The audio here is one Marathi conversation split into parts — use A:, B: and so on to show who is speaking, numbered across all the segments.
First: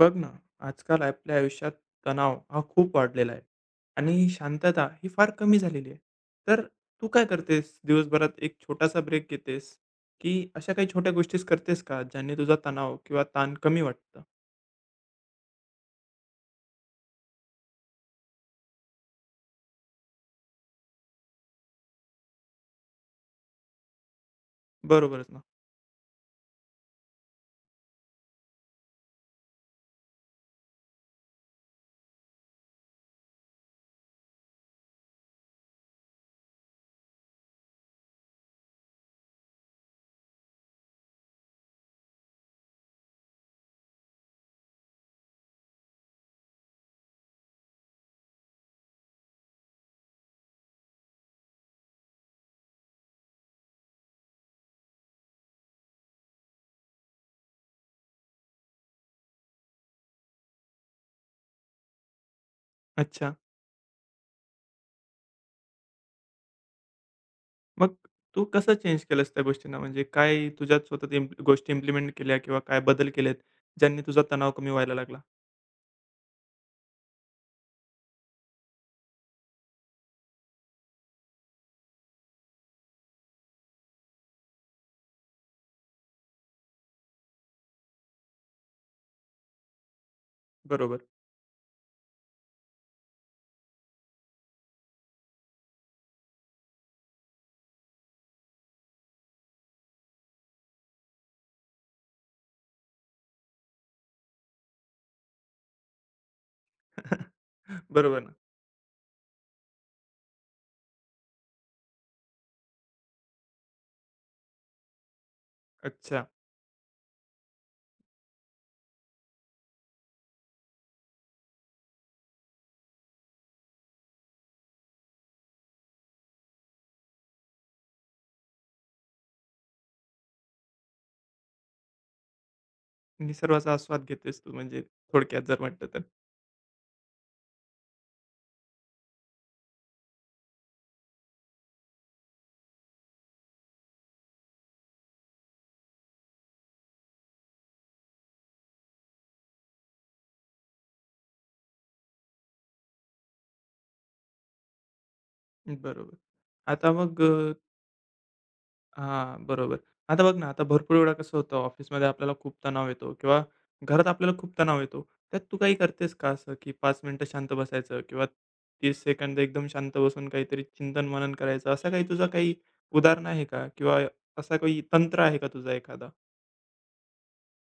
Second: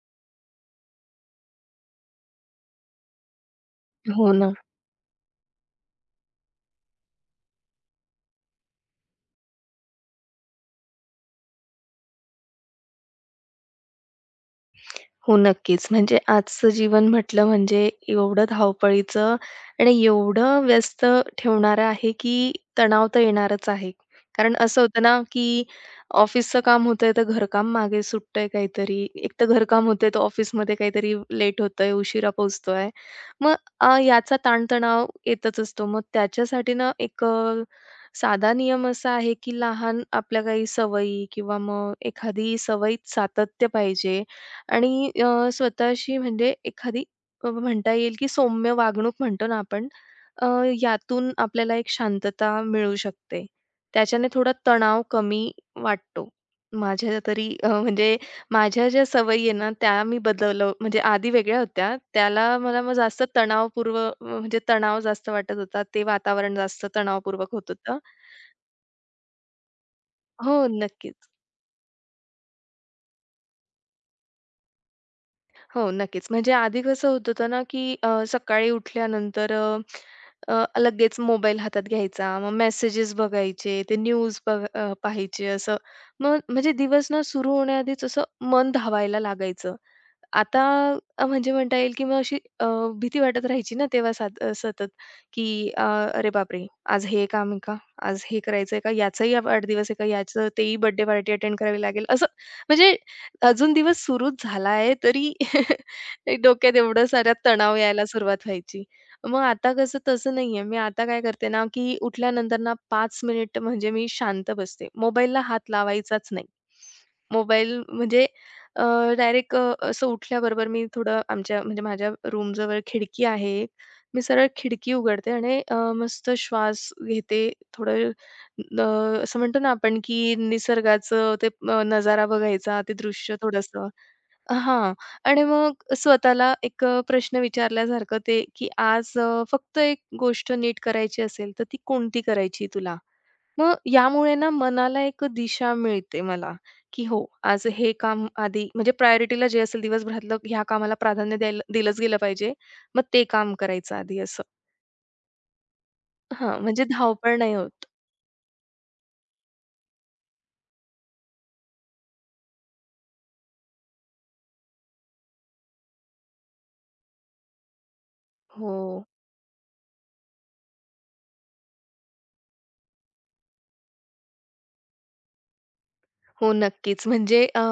A: बघ ना, आजकाल आपल्या आयुष्यात तणाव हा खूप वाढलेला आहे आणि
B: हो ना.
A: शांतता ही फार कमी झालेली आहे. तर तू काय करतेस? दिवसभरात एक छोटासा ब्रेक घेतेस, की अशा काही छोट्या गोष्टीच करतेस का, ज्याने तुझा तणाव किंवा ताण कमी वाटतं?
B: हो, नक्कीच. म्हणजे आजचं जीवन म्हटलं म्हणजे एवढं धावपळीचं आणि एवढं व्यस्त ठेवणारं आहे, की तणाव तर येणारच आहे. कारण असं होतं ना,
A: बरोबरच ना.
B: की ऑफिसचं काम होतंय, तर घरकाम मागे सुटतंय काहीतरी. एक तर घरकाम होतंय, तर ऑफिसमध्ये काहीतरी लेट होतंय, उशिरा पोहोचतोय. मग याचा ताणतणाव येतच असतो. मग त्याच्यासाठी ना एक साधा नियम असा आहे, की लहान आपल्या काही सवयी किंवा मग एखादी सवयीत सातत्य पाहिजे. आणि स्वतःशी म्हणजे एखादी म्हणता येईल की सौम्य वागणूक म्हणतो ना आपण, अ, यातून आपल्याला एक शांतता मिळू शकते. त्याच्याने थोडा तणाव कमी वाटतो. माझ्या तरी म्हणजे माझ्या ज्या सवयी आहे ना, त्या मी म्हणजे आधी वेगळ्या होत्या. त्याला मला मग जास्त
A: अच्छा.
B: म्हणजे तणाव जास्त वाटत होता. ते वातावरण जास्त तणावपूर्वक होत
A: मग
B: होतं.
A: तू कसं चेंज केलंस त्या गोष्टींना? म्हणजे काय
B: हो,
A: तुझ्यात स्वतः
B: नक्कीच.
A: गोष्टी इम्प्लिमेंट केल्या किंवा काय बदल केलेत, ज्यांनी तुझा तणाव कमी व्हायला लागला?
B: हो, नक्कीच. म्हणजे आधी कसं होत होतं ना, की सकाळी उठल्यानंतर अ, अ, लगेच मोबाईल हातात घ्यायचा. मग मेसेजेस बघायचे, ते पाहायचे असं. मग म्हणजे दिवस ना सुरू होण्याआधीच असं मन धावायला लागायचं. आता
A: बरोबर.
B: म्हणजे म्हणता येईल, की मग अशी भीती वाटत राहायची ना तेव्हा सतत, की अ, "अरे बापरे! आज हे काम आहे का? आज हे करायचं आहे का? वाढदिवस आहे का? याचं तेही बर्थडे पार्टी अटेंड करावी लागेल." असं म्हणजे अजून दिवस सुरूच झाला आहे तरी डोक्यात एवढा सारा तणाव यायला
A: बरोबर ना.
B: सुरुवात व्हायची. मग आता कसं तसं नाहीये. मी आता काय करते ना, की उठल्यानंतर ना 5 मिनिट म्हणजे मी शांत बसते. मोबाईलला हात
A: अच्छा.
B: लावायचाच नाही. मोबाईल म्हणजे अ, डायरेक्ट, असं उठल्याबरोबर मी थोडं आमच्या म्हणजे माझ्या रूमजवळ खिडकी आहे. मी सरळ खिडकी उघडते आणि मस्त श्वास घेते. थोडं अ, असं म्हणतो ना आपण की निसर्गाचं ते नजारा बघायचा, ते दृश्य
A: निसर्गाचा
B: थोडंसं.
A: आस्वाद घेतेस तू म्हणजे
B: हां.
A: थोडक्यात
B: आणि
A: जर म्हटलं
B: मग
A: तर.
B: स्वतःला एक प्रश्न विचारल्यासारखं ते की आज फक्त एक गोष्ट नीट करायची असेल, तर ती कोणती करायची तुला? मग यामुळे ना मनाला एक दिशा मिळते मला, की हो, आज हे काम आधी म्हणजे प्रायोरिटीला जे असेल दिवसभरातलं ह्या कामाला प्राधान्य द्यायला दिलंच गेलं पाहिजे. मग ते काम करायचं आधी असं.
A: बरोबर.
B: हां, म्हणजे
A: आता मग
B: धावपळ नाही होत.
A: बरोबर. आता बघ ना, आता भरपूर वेळा कसं होतं ऑफिसमध्ये आपल्याला खूप तणाव येतो किंवा घरात आपल्याला खूप तणाव येतो. त्यात तू काही करतेस का असं, की 5 मिनिटं शांत बसायचं किंवा 30
B: हो.
A: सेकंद एकदम शांत बसून काहीतरी चिंतन-मनन करायचं, असा काही तुझा काही उदाहरण आहे का? किंवा असा काही तंत्र आहे का तुझा एखादा?
B: हो, नक्कीच. म्हणजे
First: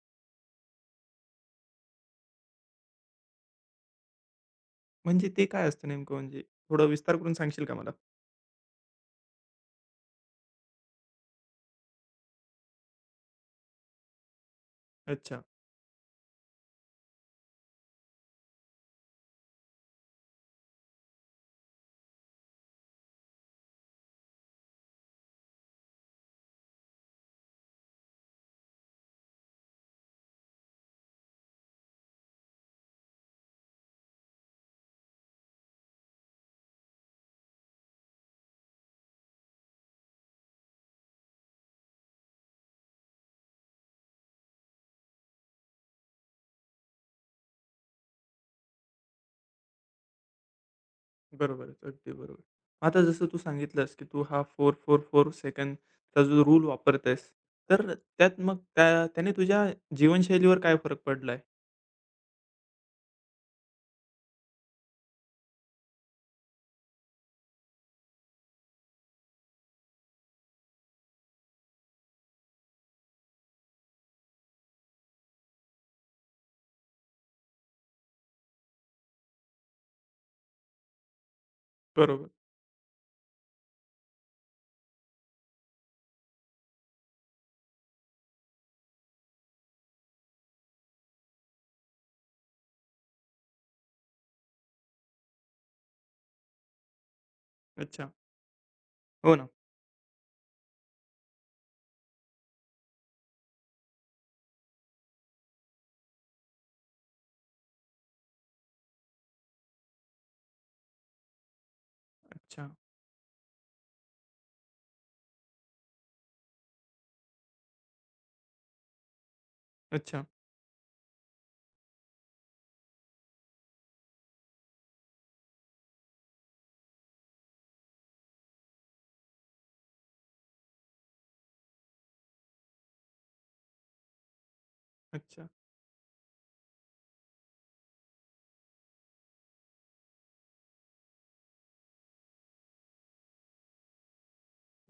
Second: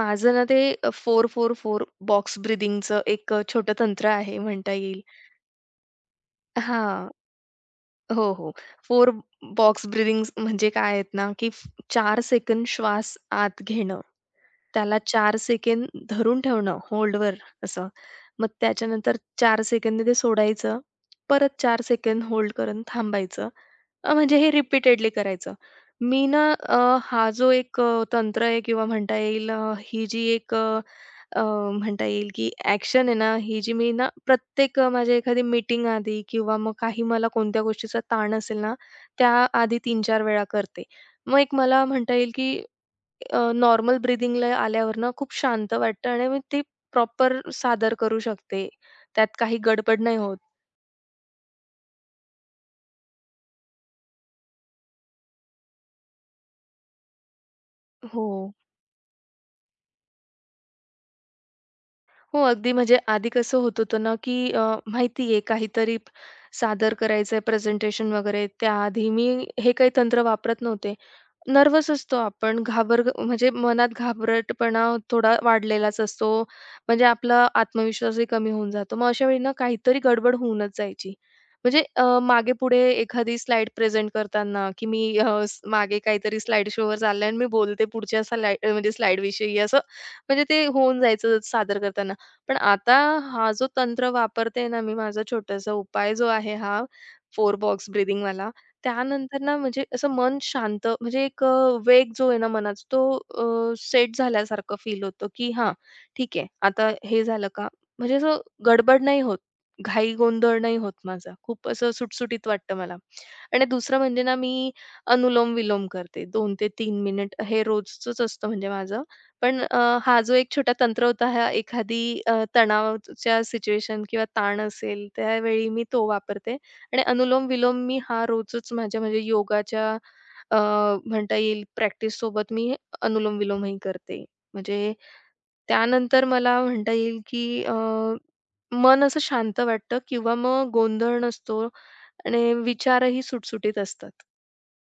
B: माझं ना ते 4-4-4 बॉक्स ब्रीथिंगचं एक छोटं तंत्र आहे म्हणता येईल.
A: म्हणजे ते काय असतं नेमकं म्हणजे? थोडं
B: हां.
A: विस्तार करून सांगशील का मला?
B: हो, हो. फोर बॉक्स ब्रीथिंग्स म्हणजे काय आहेत ना, की 4 सेकंद श्वास आत घेणं, त्याला चार
A: अच्छा.
B: सेकंद धरून ठेवणं होल्डवर असं. मग त्याच्यानंतर 4 सेकंद ते सोडायचं, परत 4 सेकंद होल्ड करून थांबायचं. म्हणजे हे रिपीटेडली करायचं. मी ना अ, हा जो एक तंत्र आहे किंवा म्हणता येईल ही जी एक अ, अ, म्हणता येईल, की ॲक्शन आहे ना, ही जी मी ना प्रत्येक माझ्या एखादी मीटिंग आधी किंवा मग काही मला कोणत्या गोष्टीचा ताण असेल ना, त्या आधी 3-4 वेळा करते. मग एक मला म्हणता येईल, की नॉर्मल ब्रीथिंगला आल्यावर ना खूप शांत वाटतं आणि मग ते प्रॉपर सादर करू शकते. त्यात काही गडबड नाही होत.
A: बरोबरच. अगदी बरोबर. आता जसं तू सांगितलंस, की तू हा 4-4-4 सेकंदचा जो रूल वापरत आहेस, तर
B: हो.
A: त्यात मग त्याने तुझ्या जीवनशैलीवर काय फरक पडलाय?
B: हो, अगदी म्हणजे आधी कसं होत होतं ना, की माहिती आहे काहीतरी सादर करायचंय प्रेझेंटेशन वगैरे, त्याआधी मी हे काही तंत्र वापरत नव्हते. नर्व्हस असतो आपण, म्हणजे मनात घाबरटपणा थोडा वाढलेलाच असतो. म्हणजे आपला आत्मविश्वासही कमी होऊन जातो. मग अशा वेळी ना काहीतरी गडबड होऊनच जायची. म्हणजे
A: बरोबर.
B: मागे-पुढे एखादी स्लाईड प्रेझेंट करताना, की मी अ, स मागे काहीतरी स्लाईड शोवर चाललंय आणि मी बोलते पुढच्या म्हणजे स्लाईडविषयी असं. म्हणजे ते होऊन जायचं सादर करताना. पण आता हा जो तंत्र वापरते ना मी माझा छोटासा उपाय जो आहे हा 4 बॉक्स
A: अच्छा.
B: ब्रीथिंगवाला.
A: हो
B: त्यानंतर
A: ना.
B: ना म्हणजे असं मन शांत म्हणजे एक वेग जो आहे ना मनाचा तो सेट झाल्यासारखं फील होतं, की हां, ठीक आहे आता हे झालं का? म्हणजे असं गडबड नाही होत. घाई गोंधळ नाही होत माझा. खूप असं सुटसुटीत
A: अच्छा,
B: वाटतं मला. आणि दुसरं म्हणजे ना मी अनुलोम-विलोम करते. 2 ते 3 मिनिट हे रोजचंच असतं म्हणजे माझं. पण हा
A: अच्छा,
B: जो एक छोटा तंत्र होता हा एखादी तणावाच्या सिच्युएशन किंवा ताण असेल त्यावेळी मी तो वापरते. आणि अनुलोम-विलोम मी हा रोजच माझ्या म्हणजे योगाच्या अ, म्हणता येईल प्रॅक्टिससोबत मी अनुलोम-विलोमही करते. म्हणजे
A: अच्छा.
B: त्यानंतर मला म्हणता येईल की मन असं शांत वाटतं किंवा मग गोंधळ नसतो आणि विचारही सुटसुटीत असतात.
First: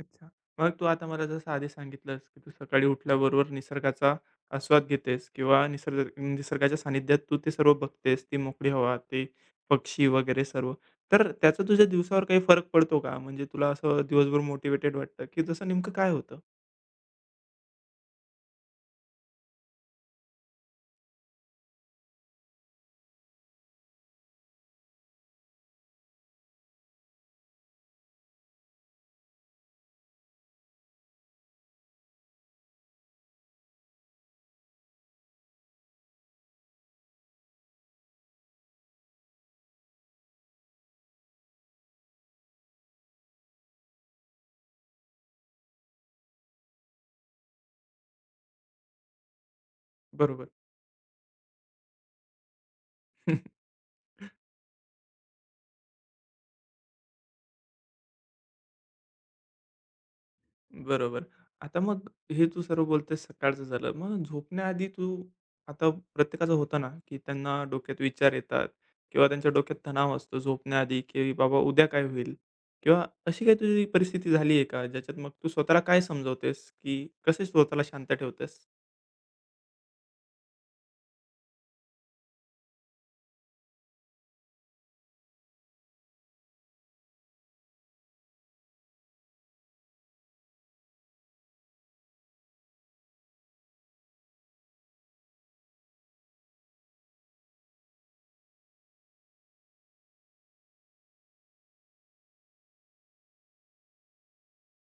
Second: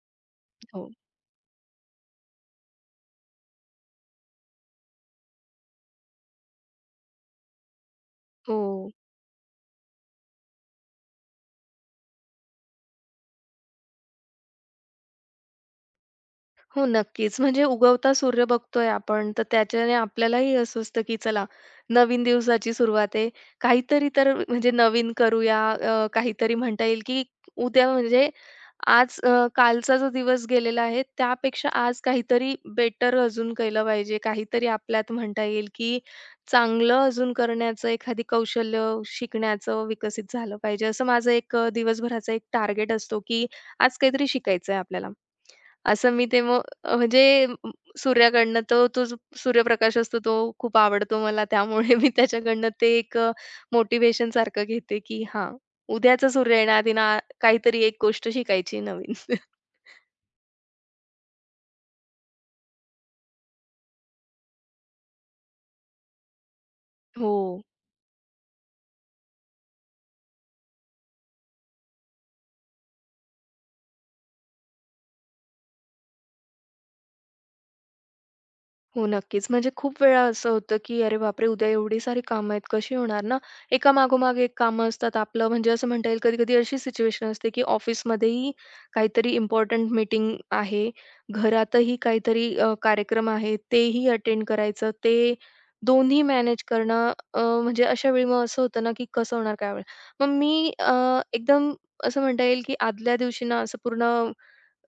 A: अच्छा. मग तू
B: हो.
A: आता मला जसं आधी सांगितलंस, की तू सकाळी उठल्याबरोबर निसर्गाचा आस्वाद घेतेस किंवा निसर्गाच्या सानिध्यात तू ते सर्व बघतेस, ती
B: हो.
A: मोकळी हवा, ते पक्षी वगैरे सर्व. तर त्याचा तुझ्या दिवसावर काही फरक पडतो का? म्हणजे तुला असं दिवसभर मोटिव्हेटेड वाटतं, की जसं नेमकं काय होतं?
B: हो, नक्कीच. म्हणजे उगवता सूर्य बघतोय आपण, तर त्याच्याने आपल्यालाही असं असतं, की चला नवीन दिवसाची सुरुवात आहे. काहीतरी तर म्हणजे नवीन करूया. काहीतरी म्हणता येईल, की उद्या म्हणजे आज कालचा जो दिवस गेलेला आहे, त्यापेक्षा आज काहीतरी बेटर अजून केलं पाहिजे. काहीतरी आपल्यात म्हणता येईल, की चांगलं अजून करण्याचं एखादी कौशल्य शिकण्याचं विकसित झालं पाहिजे. असं माझं एक दिवसभराचा एक टार्गेट असतो, की आज काहीतरी शिकायचंय आपल्याला. असं मी ते मग अ, म्हणजे अ, सूर्याकडनं तो तो जो सूर्यप्रकाश असतो तो
A: बरोबर.
B: खूप आवडतो मला. त्यामुळे मी त्याच्याकडनं ते एक मोटिव्हेशन सारखं घेते, की हां, उद्याचा सूर्य येण्याआधी ना काहीतरी एक गोष्ट शिकायची नवीन.
A: बरोबर. आता मग हे तू सर्व बोलतेस सकाळचं झालं. मग झोपण्याआधी तू आता प्रत्येकाचं होतं ना, की
B: हो.
A: त्यांना डोक्यात विचार येतात किंवा त्यांच्या डोक्यात तणाव असतो झोपण्याआधी, की बाबा उद्या काय होईल? किंवा अशी काही तुझी परिस्थिती झाली आहे का? ज्याच्यात मग तू स्वतःला काय समजवतेस, की कसे स्वतःला शांत ठेवतेस?
B: हो, नक्कीच. म्हणजे खूप वेळा असं होतं, की "अरे बापरे! उद्या एवढी सारी कामं आहेत, कशी होणार ना?" एका मागोमाग एक कामं असतात. आपलं म्हणजे असं म्हणता येईल कधी-कधी अशी सिच्युएशन असते, की ऑफिसमध्येही काहीतरी इम्पोर्टंट मीटिंग आहे, घरातही काहीतरी कार्यक्रम आहे, तेही अटेंड करायचं. ते दोन्ही मॅनेज करणं म्हणजे अशा वेळी मग असं होतं ना, की कसं होणार काय होणार? मग मी एकदम असं म्हणता येईल, की आदल्या दिवशी ना असं पूर्ण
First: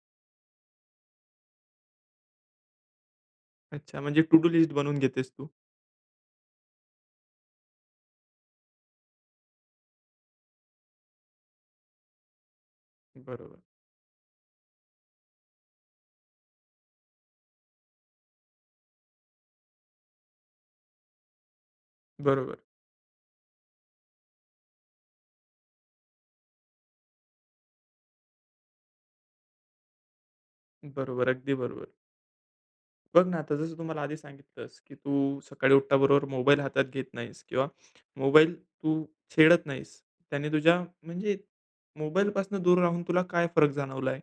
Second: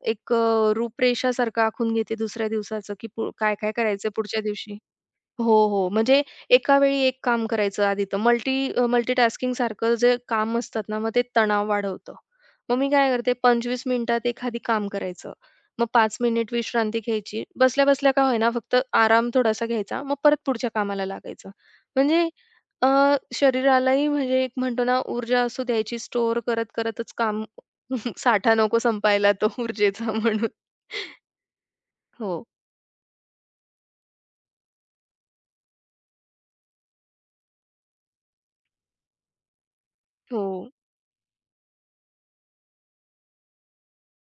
B: एक रूपरेषासारखं आखून घेते दुसऱ्या दिवसाचं, की काय-काय
A: अच्छा
B: करायचंय
A: म्हणजे टू
B: पुढच्या
A: डू लिस्ट
B: दिवशी.
A: बनवून घेतेस तू.
B: हो, हो. म्हणजे एका वेळी एक काम करायचं आधी. तर मल्टीटास्किंगसारखं जे काम असतात ना, मग ते तणाव वाढवतं. मग मी काय करते
A: बरोबर,
B: 25 मिनिटात एखादी काम करायचं. मग 5 मिनिट विश्रांती घ्यायची. बसल्या-बसल्या का होईना फक्त आराम थोडासा घ्यायचा. मग परत पुढच्या कामाला लागायचं. म्हणजे
A: बरोबर,
B: अ, शरीरालाही म्हणजे एक म्हणतो ना ऊर्जा असू द्यायची स्टोअर करत करतच काम. साठा नको संपायला तो ऊर्जेचा म्हणून.
A: बरोबर. अगदी बरोबर.
B: हो,
A: बघ ना, आता जसं तू मला आधी सांगितलंस, की तू सकाळी उठल्याबरोबर मोबाईल हातात घेत नाहीस किंवा मोबाईल तू छेडत नाहीस. त्याने
B: हो.
A: तुझ्या म्हणजे मोबाईलपासून दूर राहून तुला काय फरक जाणवला आहे?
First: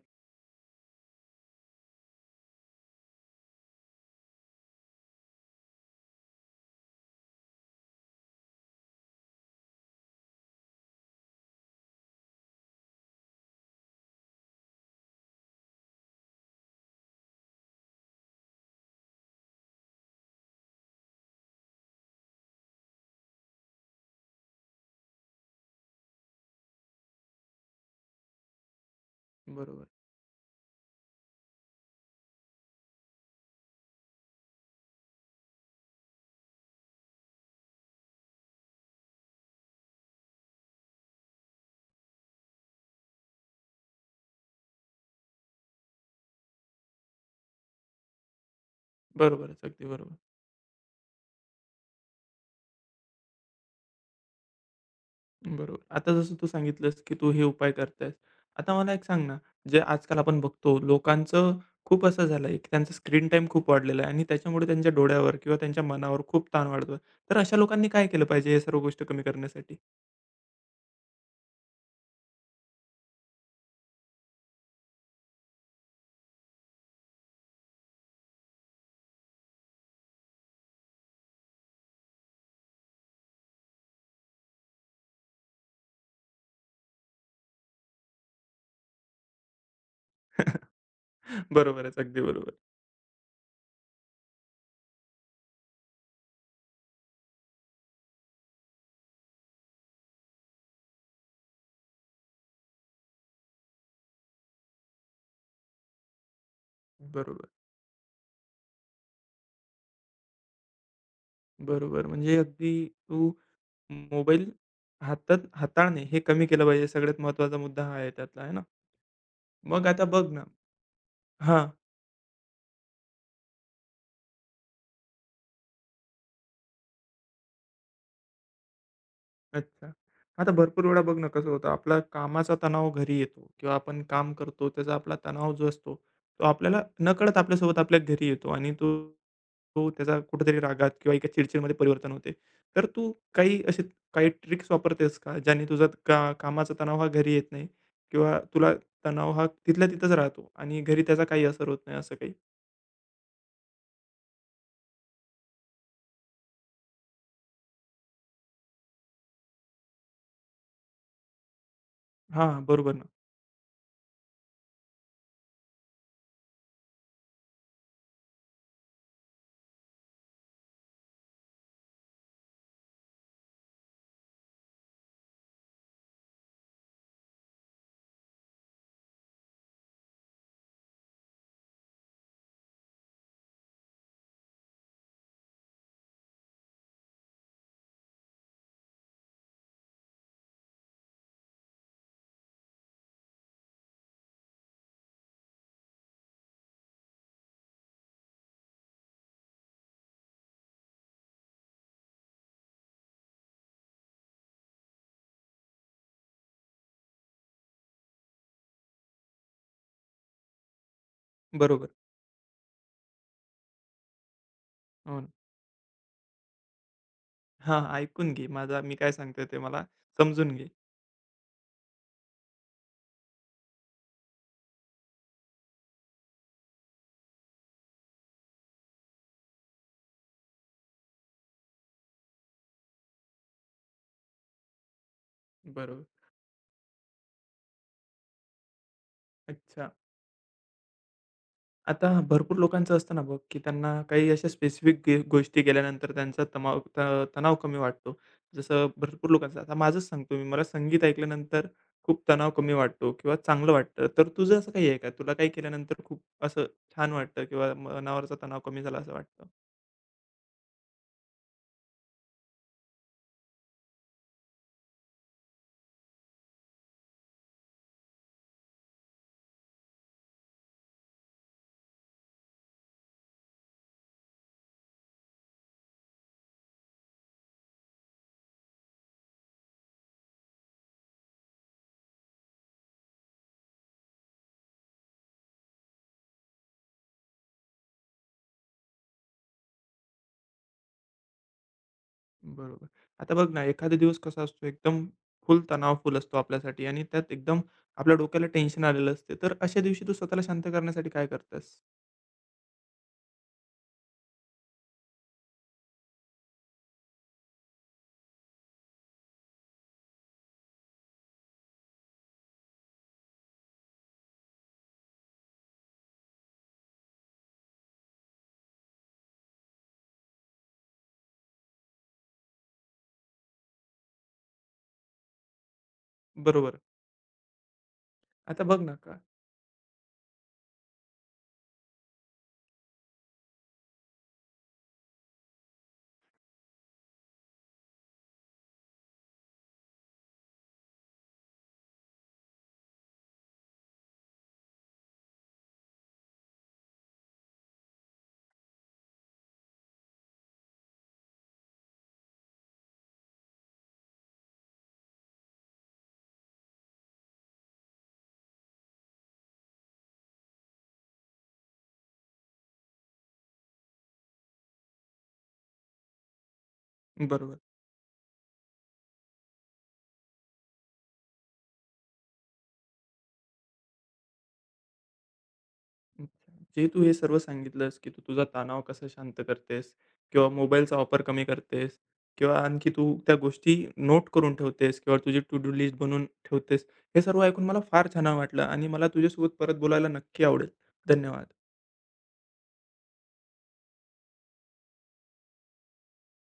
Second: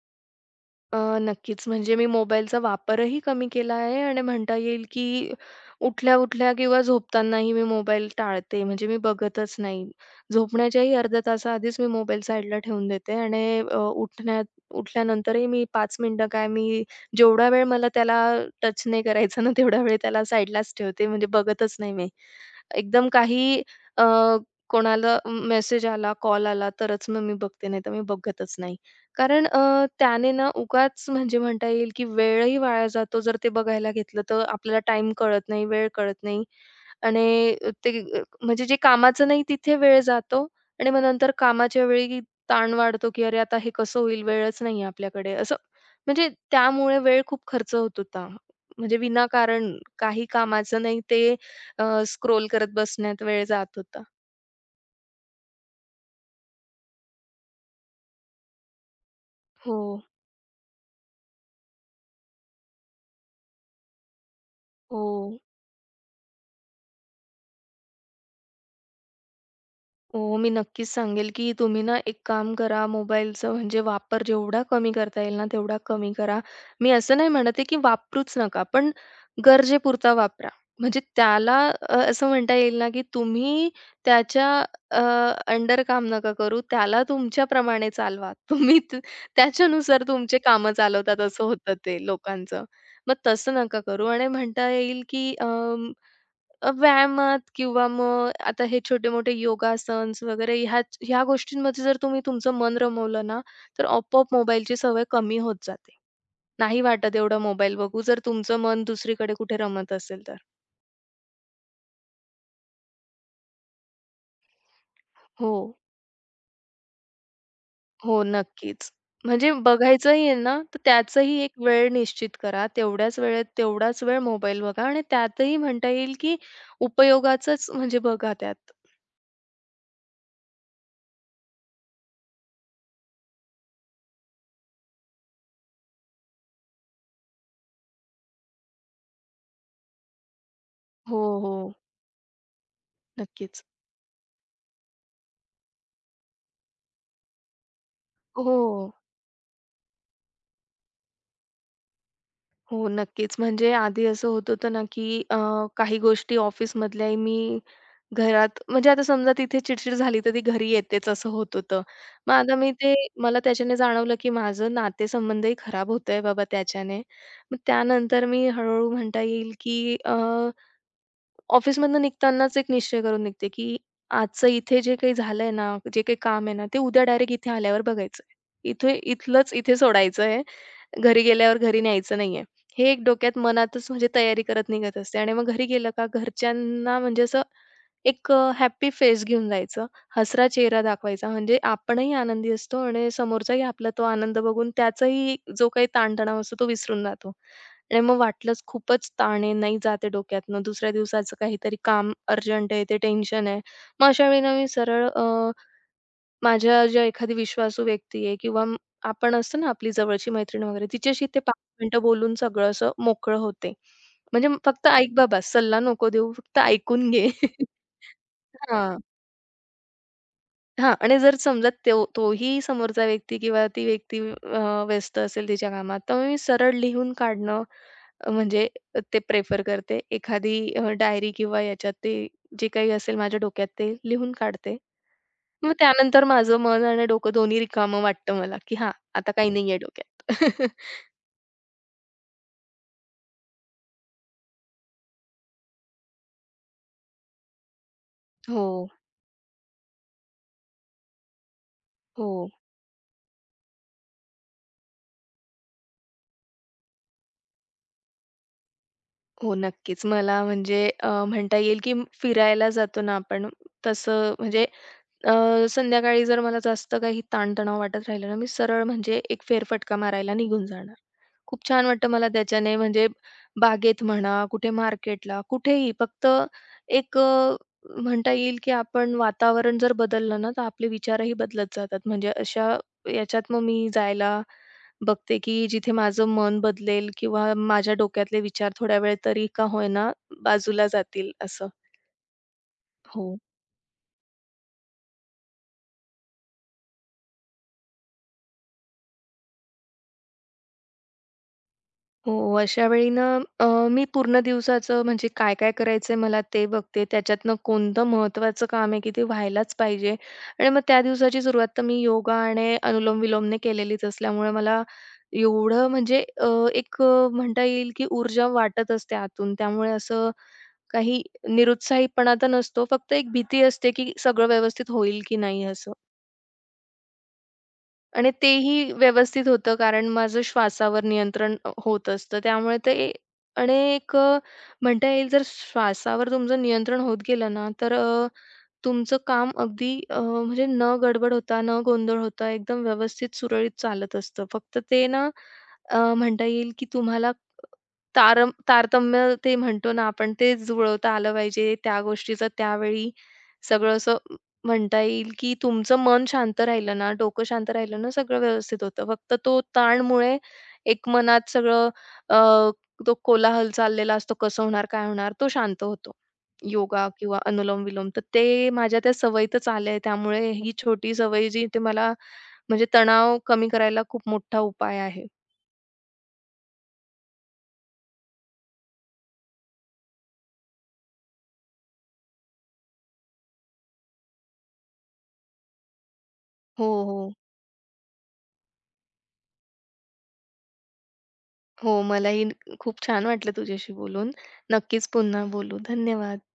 B: नक्कीच. म्हणजे मी मोबाईलचा वापरही कमी केला आहे आणि म्हणता येईल, की उठल्या-उठल्या किंवा झोपतानाही मी मोबाईल टाळते. म्हणजे मी बघतच नाही. झोपण्याच्याही अर्ध्या तासाआधीच मी मोबाईल साईडला ठेवून देते आणि अ, उठण्या उठल्यानंतरही मी 5 मिनिटं काय, मी जेवढा वेळ मला त्याला टच नाही करायचं ना, तेवढा वेळ त्याला साईडलाच ठेवते. म्हणजे बघतच नाही मी. एकदम काही अ, कोणाला मेसेज आला, कॉल आला तरच मग मी बघते, नाहीतर मी बघतच नाही. कारण
A: बरोबर.
B: त्याने ना उगाच म्हणजे म्हणता येईल, की वेळही वाया जातो. जर ते बघायला घेतलं तर आपल्याला टाईम कळत नाही, वेळ कळत नाही. आणि ते म्हणजे जे कामाचं नाही तिथे वेळ जातो आणि मग नंतर कामाच्या वेळी ताण वाढतो, की "अरे, आता हे कसं होईल? वेळच नाही आपल्याकडे." असं म्हणजे त्यामुळे वेळ खूप खर्च होत होता. म्हणजे
A: बरोबरच.
B: विनाकारण
A: अगदी बरोबर.
B: काही कामाचं नाही ते स्क्रोल करत बसण्यात वेळ जात होता.
A: बरोबर. आता जसं तू सांगितलंस, की तू हे उपाय करतेस. आता मला एक सांग ना,
B: हो.
A: जे आजकाल आपण बघतो लोकांचं खूप असं झालं आहे, की त्यांचा स्क्रीन टाईम खूप वाढलेला आहे आणि त्याच्यामुळे त्यांच्या
B: हो.
A: डोळ्यावर किंवा त्यांच्या मनावर खूप ताण वाढतो तर अशा लोकांनी काय केलं पाहिजे या सर्व गोष्टी कमी करण्यासाठी?
B: हो, मी नक्कीच सांगेल, की तुम्ही ना एक काम करा मोबाईलचं म्हणजे वापर जेवढा कमी करता येईल ना, तेवढा कमी करा. मी असं नाही म्हणत आहे, की वापरूच नका, पण गरजेपुरता वापरा. म्हणजे त्याला असं म्हणता येईल ना, की तुम्ही त्याच्या अ, अंडर काम नका करू. त्याला तुमच्याप्रमाणे चालवा. तुम्ही त त्याच्यानुसार तुमचे कामं चालवतात असं होतं ते
A: बरोबरच. अगदी बरोबर.
B: लोकांचं. मग तसं नका करू आणि म्हणता येईल, की व्यायामात किंवा मग आता हे छोटे-मोठे योगासन्स वगैरे ह्या ह्या गोष्टींमध्ये जर तुम्ही तुमचं मन रमवलं ना, तर आपोआप मोबाईलची सवय कमी होत जाते. नाही वाटत एवढा
A: बरोबर,
B: मोबाईल बघू, जर तुमचं मन दुसरीकडे कुठे रमत असेल तर.
A: बरोबर. म्हणजे अगदी तू मोबाईल हातात
B: हो,
A: हाताळणे हे कमी केलं पाहिजे. सगळ्यात महत्त्वाचा मुद्दा हा आहे
B: हो,
A: त्यातला, आहे ना?
B: नक्कीच. म्हणजे
A: मग आता बघ
B: बघायचंही आहे
A: ना
B: ना, तर त्याचंही एक
A: हां,
B: वेळ निश्चित करा. तेवढ्याच वेळेत तेवढाच वेळ मोबाईल बघा आणि त्यातही म्हणता येईल, की उपयोगाचंच म्हणजे बघा त्यात.
A: अच्छा. आता भरपूर वेळा बघ ना कसं होतं आपला कामाचा तणाव घरी येतो किंवा आपण काम करतो त्याचा आपला तणाव जो असतो तो आपल्याला नकळत आपल्यासोबत आपल्या घरी येतो आणि तो तो त्याचा कुठेतरी रागात किंवा
B: हो,
A: एका
B: हो,
A: चिडचिडमध्ये परिवर्तन होते. तर तू काही
B: नक्कीच.
A: असे काही ट्रिक्स वापरतेस का ज्याने तुझा कामाचा तणाव हा घरी येत नाही किंवा
B: हो.
A: तुला तणाव हा तिथल्या तिथंच राहतो आणि घरी त्याचा काही असर होत नाही असं काही?
B: हो, नक्कीच. म्हणजे आधी असं होत होतं ना, की काही गोष्टी ऑफिसमधल्याही मी घरात म्हणजे आता समजा तिथे चिडचिड झाली, तर ती घरी येतेच असं होत होतं. मग आता
A: हां,
B: मी
A: बरोबर
B: ते
A: ना.
B: मला त्याच्याने जाणवलं, की माझं नातेसंबंधही खराब होतोय बाबा त्याच्याने. मग त्यानंतर मी हळू-हळू म्हणता येईल, की ऑफिसमधनं निघतानाच एक निश्चय करून निघते, की आजचं इथे जे काही झालंय ना, जे काही काम आहे ना, ते उद्या डायरेक्ट इथे आल्यावर बघायचंय. इथे इथलंच इथे सोडायचंय, घरी गेल्यावर घरी न्यायचं नाहीये. हे एक डोक्यात मनातच म्हणजे तयारी करत निघत असते आणि मग घरी गेलं का घरच्यांना म्हणजे असं एक फेस घेऊन जायचं. हसरा चेहरा दाखवायचा म्हणजे आपणही आनंदी असतो आणि समोरचाही आपला तो आनंद बघून त्याचाही जो काही ताणतणाव असतो तो विसरून जातो. आणि मग वाटलंच खूपच ताण आहे, नाही जात डोक्यातनं, दुसऱ्या दिवसाचं काहीतरी काम अर्जंट आहे, ते टेन्शन आहे. मग अशा वेळेला मी सरळ माझ्या ज्या एखादी विश्वासू व्यक्ती आहे किंवा म आपण असतं ना आपली जवळची मैत्रीण वगैरे, तिच्याशी ते 5
A: बरोबर.
B: मिनिटं बोलून सगळं असं मोकळं होते. म्हणजे फक्त ऐक
A: हो ना.
B: बाबा, सल्ला नको देऊ, फक्त ऐकून घे.
A: हां, ऐकून घे माझा मी
B: हां,
A: काय सांगतोय ते मला समजून घे.
B: हां. आणि जर समजा तोही समोरचा व्यक्ती किंवा ती व्यक्ती व्यस्त असेल तिच्या कामात, तर मी सरळ लिहून काढणं म्हणजे ते प्रेफर करते. एखादी डायरी किंवा याच्यात ते जे काही असेल माझ्या डोक्यात ते लिहून काढते. मग
A: बरोबर.
B: त्यानंतर माझं मन आणि डोकं दोन्ही रिकामं वाटतं मला, की हां, आता काही नाहीये
A: अच्छा.
B: डोक्यात.
A: आता भरपूर लोकांचं असतं ना बघ, की त्यांना काही अशा स्पेसिफिक गोष्टी केल्यानंतर त्यांचा तमाव त तणाव कमी वाटतो.
B: हो,
A: जसं भरपूर लोकांचं आता माझंच सांगतो मी, मला संगीत ऐकल्यानंतर खूप
B: हो.
A: तणाव कमी वाटतो किंवा चांगलं वाटतं. तर तुझं असं काही आहे का? तुला काही केल्यानंतर खूप असं छान वाटतं किंवा मनावरचा तणाव कमी झाला असं वाटतं?
B: हो, नक्कीच. मला म्हणजे म्हणता येईल की फिरायला जातो ना आपण, तसं म्हणजे अ, संध्याकाळी जर मला जास्त काही ताणतणाव वाटत राहिला ना, मी सरळ म्हणजे एक फेरफटका मारायला निघून जाणार. खूप छान वाटतं मला त्याच्याने म्हणजे बागेत म्हणा, कुठे मार्केटला, कुठेही फक्त एक म्हणता येईल की आपण वातावरण जर बदललं ना, तर आपले विचारही बदलत जातात. म्हणजे अशा याच्यात मग मी जायला बघते, की जिथे माझं मन बदलेल किंवा माझ्या डोक्यातले विचार थोड्या वेळ तरी का होईना बाजूला जातील असं.
A: बरोबर. आता
B: हो.
A: बघ ना, एखादा दिवस कसा असतो एकदम फुल तणावफुल असतो आपल्यासाठी आणि त्यात एकदम आपल्या डोक्याला टेन्शन आलेलं असते. तर अशा दिवशी तू स्वतःला शांत करण्यासाठी काय करतेस?
B: हो, अशा वेळी ना अ, मी पूर्ण दिवसाचं म्हणजे काय, काय करायचंय मला ते बघते. त्याच्यातनं कोणतं महत्त्वाचं काम आहे, की ते व्हायलाच पाहिजे. आणि मग त्या दिवसाची सुरुवात तर मी योगा आणि अनुलोम-विलोमने केलेलीच असल्यामुळे मला एवढं म्हणजे अ, एक अ, म्हणता येईल, की ऊर्जा वाटत असते आतून. त्यामुळे असं काही निरुत्साहीपणा तर नसतो. फक्त एक भीती असते, की सगळं व्यवस्थित होईल की नाही असं.
A: बरोबर.
B: आणि
A: आता बघ
B: तेही
A: ना का
B: व्यवस्थित होतं कारण माझं श्वासावर नियंत्रण होत असतं. त्यामुळे ते. आणि एक म्हणता येईल जर श्वासावर तुमचं नियंत्रण होत गेलं ना, तर तुमचं काम अगदी म्हणजे न गडबड होता, न गोंधळ होता, एकदम व्यवस्थित सुरळीत चालत असतं. फक्त ते ना म्हणता येईल की तुम्हाला तारतम्य ते म्हणतो ना आपण ते जुळवता आलं पाहिजे. त्या गोष्टीचं त्यावेळी सगळं असं म्हणता येईल की तुमचं मन शांत राहिलं ना, डोकं शांत राहिलं ना, सगळं व्यवस्थित होतं. फक्त तो ताणमुळे एक मनात सगळं अ, तो कोलाहल चाललेला असतो, कसं होणार, काय होणार, तो शांत होतो. योगा किंवा
A: बरोबर.
B: अनुलोम-विलोम, तर ते माझ्या त्या सवयीतच आलंय. त्यामुळे ही छोटी सवय जी ते मला म्हणजे तणाव कमी करायला खूप मोठा उपाय आहे.
A: अच्छा. जे तू हे सर्व सांगितलंस, की तू तुझा तणाव कसा शांत करतेस किंवा मोबाईलचा वापर कमी करतेस किंवा आणखी तू त्या गोष्टी नोट करून ठेवतेस किंवा तुझी टू डू लिस्ट बनवून ठेवतेस.
B: हो,
A: हे
B: हो.
A: सर्व ऐकून मला फार छान वाटलं आणि मला तुझ्यासोबत परत बोलायला नक्की आवडेल. धन्यवाद.
B: हो, मलाही खूप छान वाटलं तुझ्याशी बोलून. नक्कीच पुन्हा बोलू. धन्यवाद.